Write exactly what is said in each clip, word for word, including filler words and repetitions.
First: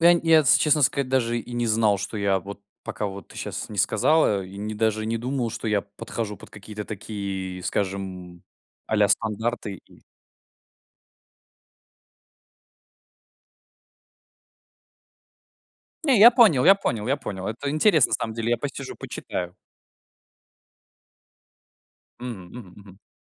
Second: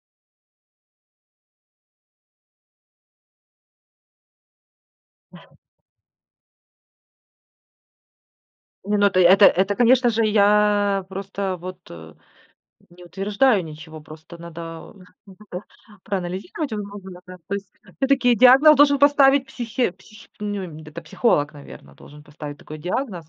Ну, я нь я, если честно сказать, даже и не знал, что я вот пока вот ты щас не сказала. И не даже и не думал, что я подхожу под какие-то такие, скажем, Не, а-ля ну ты это это, стандарты и конечно же, я просто вот, э, не утверждаю ничего. Просто надо Не, я понял проанализировать я понял немного я надо. понял, То есть это интересно на самом всё-таки деле. Я диагноз посижу, должен поставить, почитаю. психе псих ню это психолог, наверно, должен Мгм поставить мгм такой мгм. диагноз.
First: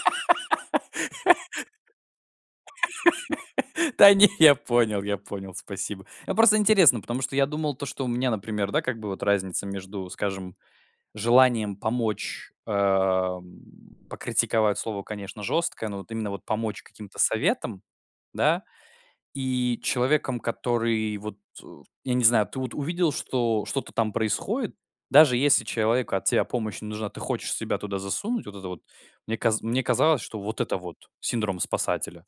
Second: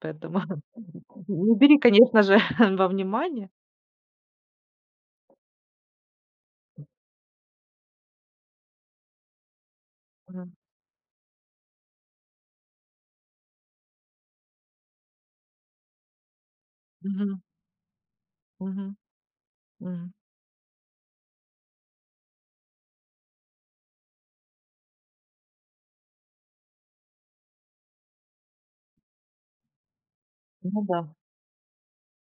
Поэтому не бери, конечно же, во внимание. Да, не, я понял я понял, спасибо. А просто интересно, потому что я думал то, что у меня, например, да, как бы вот разница между, Мгм. скажем, желанием помочь, э, м, "покритиковать" слово, конечно, жесткое, но вот именно вот помочь каким-то Мгм. советом, да. Мгм. И М. человеком, который вот у я не знаю, ты вот увидел, что что-то там происходит, даже если человеку от тебя помощь не нужна, ты хочешь себя туда засунуть, вот это вот. Мне каз мне казалось, что вот это Ну вот да. "синдром спасателя".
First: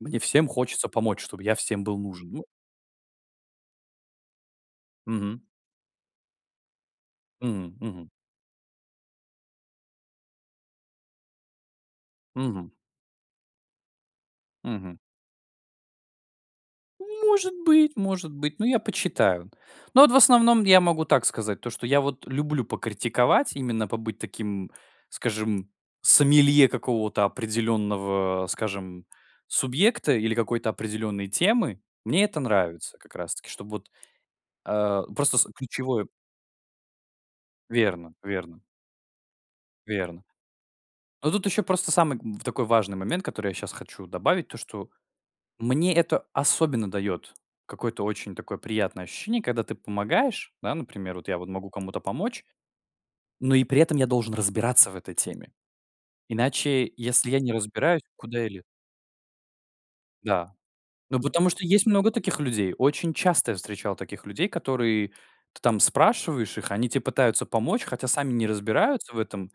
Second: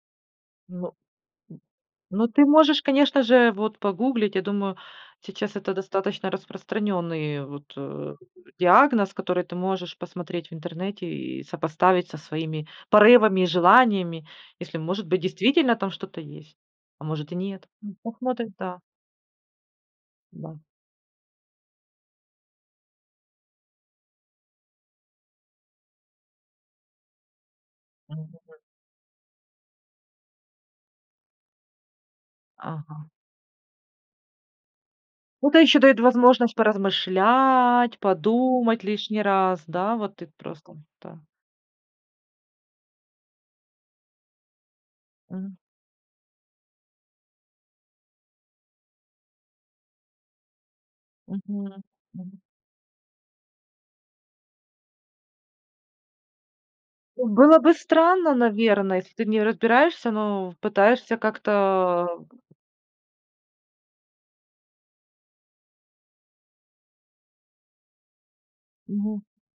Мне всем хочется Ну, помочь, чтобы я всем был ну нужен, ну. ты можешь, конечно же, вот погуглить. Я думаю, Мгм. сейчас это достаточно распространенный, вот, Мгм мгм. э, диагноз, который ты можешь посмотреть в интернете и сопоставить со своими Мгм. порывами и желаниями. Если, Мгм. может быть, действительно там что-то есть, а может и Может нет. быть Ну, может посмотришь быть, но я Да. почитаю. Но вот в Да. основном я могу так сказать, то что я вот люблю покритиковать, именно побыть таким, скажем, сомелье какого-то М. определенного, скажем, субъекта или какой-то определенной темы. Мне это нравится Ага. как раз таки, чтоб вот, э, просто с Ну, это еще дает ключевое возможность поразмышлять, Верно верно. подумать лишний раз. Да, вот Верно. и просто, да. Но тут еще просто самый, м, в такой важный момент, который я щас хочу добавить: то, что М. мне это особенно дает какое-то очень такое приятное ощущение, когда ты помогаешь. Да, например, вот я вот могу Мгм. кому-то М помочь, но и при этом я должен разбираться в этой теме. Иначе, если М, я не было бы разбираюсь, странно, куда я ле наверное, если ты в нём разбираешься, Да. но пытаешься Ну, потому что есть много как-то таких людей. Очень часто я встречал таких людей, которые ты там спрашиваешь их, они тебе пытаются помочь, хотя сами не разбираются в Мгм. этом.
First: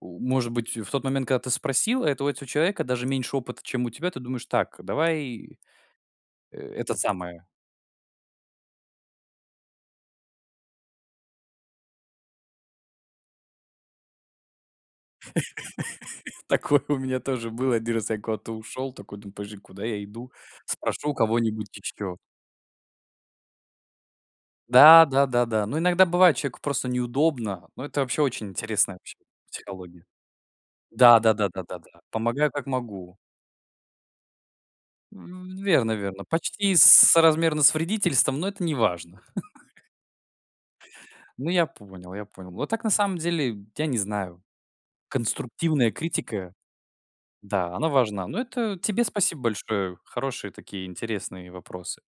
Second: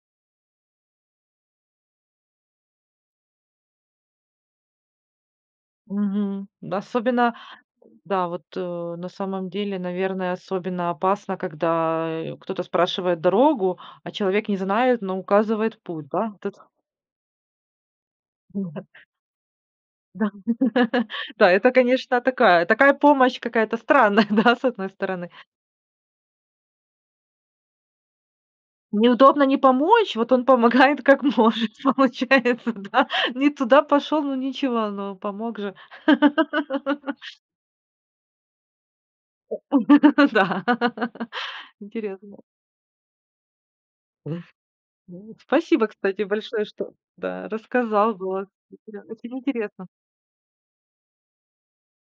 У может быть, в тот момент, когда ты спросила, это у этого человека даже меньше опыта, чем у тебя, ты думаешь: "Так, давай, Мгм. э, Д это особенно самое". Да вот, э, на самом деле, наверное, особенно опасно, когда, э, кто-то спрашивает дорогу, а человек не знает, но указывает путь, да. Тэт Такое у меня тоже было. один раз я куда-то ушел, такой думаю: "Подожди, куда я Да. иду? Спрошу у Да, кого-нибудь это, ещё". конечно, такая такая помощь какая-то странная, да, с одной Да, стороны. да-да-да. Ну иногда бывает человеку просто неудобно, но это вообще очень интересная вообще Неудобно не психология. помочь, вот он помогает Да как да да да может. да да. Помогаю, как Получается, да. могу. Не туда пошел, ну, ничего, но М, помог же. верно верно. Почти с соразмерно с вредительством, но это неважно. Ну да. Ну, я понял я Интересно. понял. Вот так, на самом деле, я не знаю. Ну, спасибо, Конструктивная кстати, критика, большое, что да, да, она рассказал. важна. Но Было это интере тебе очень спасибо интересно. большое. Хорошие такие, интересные вопросы.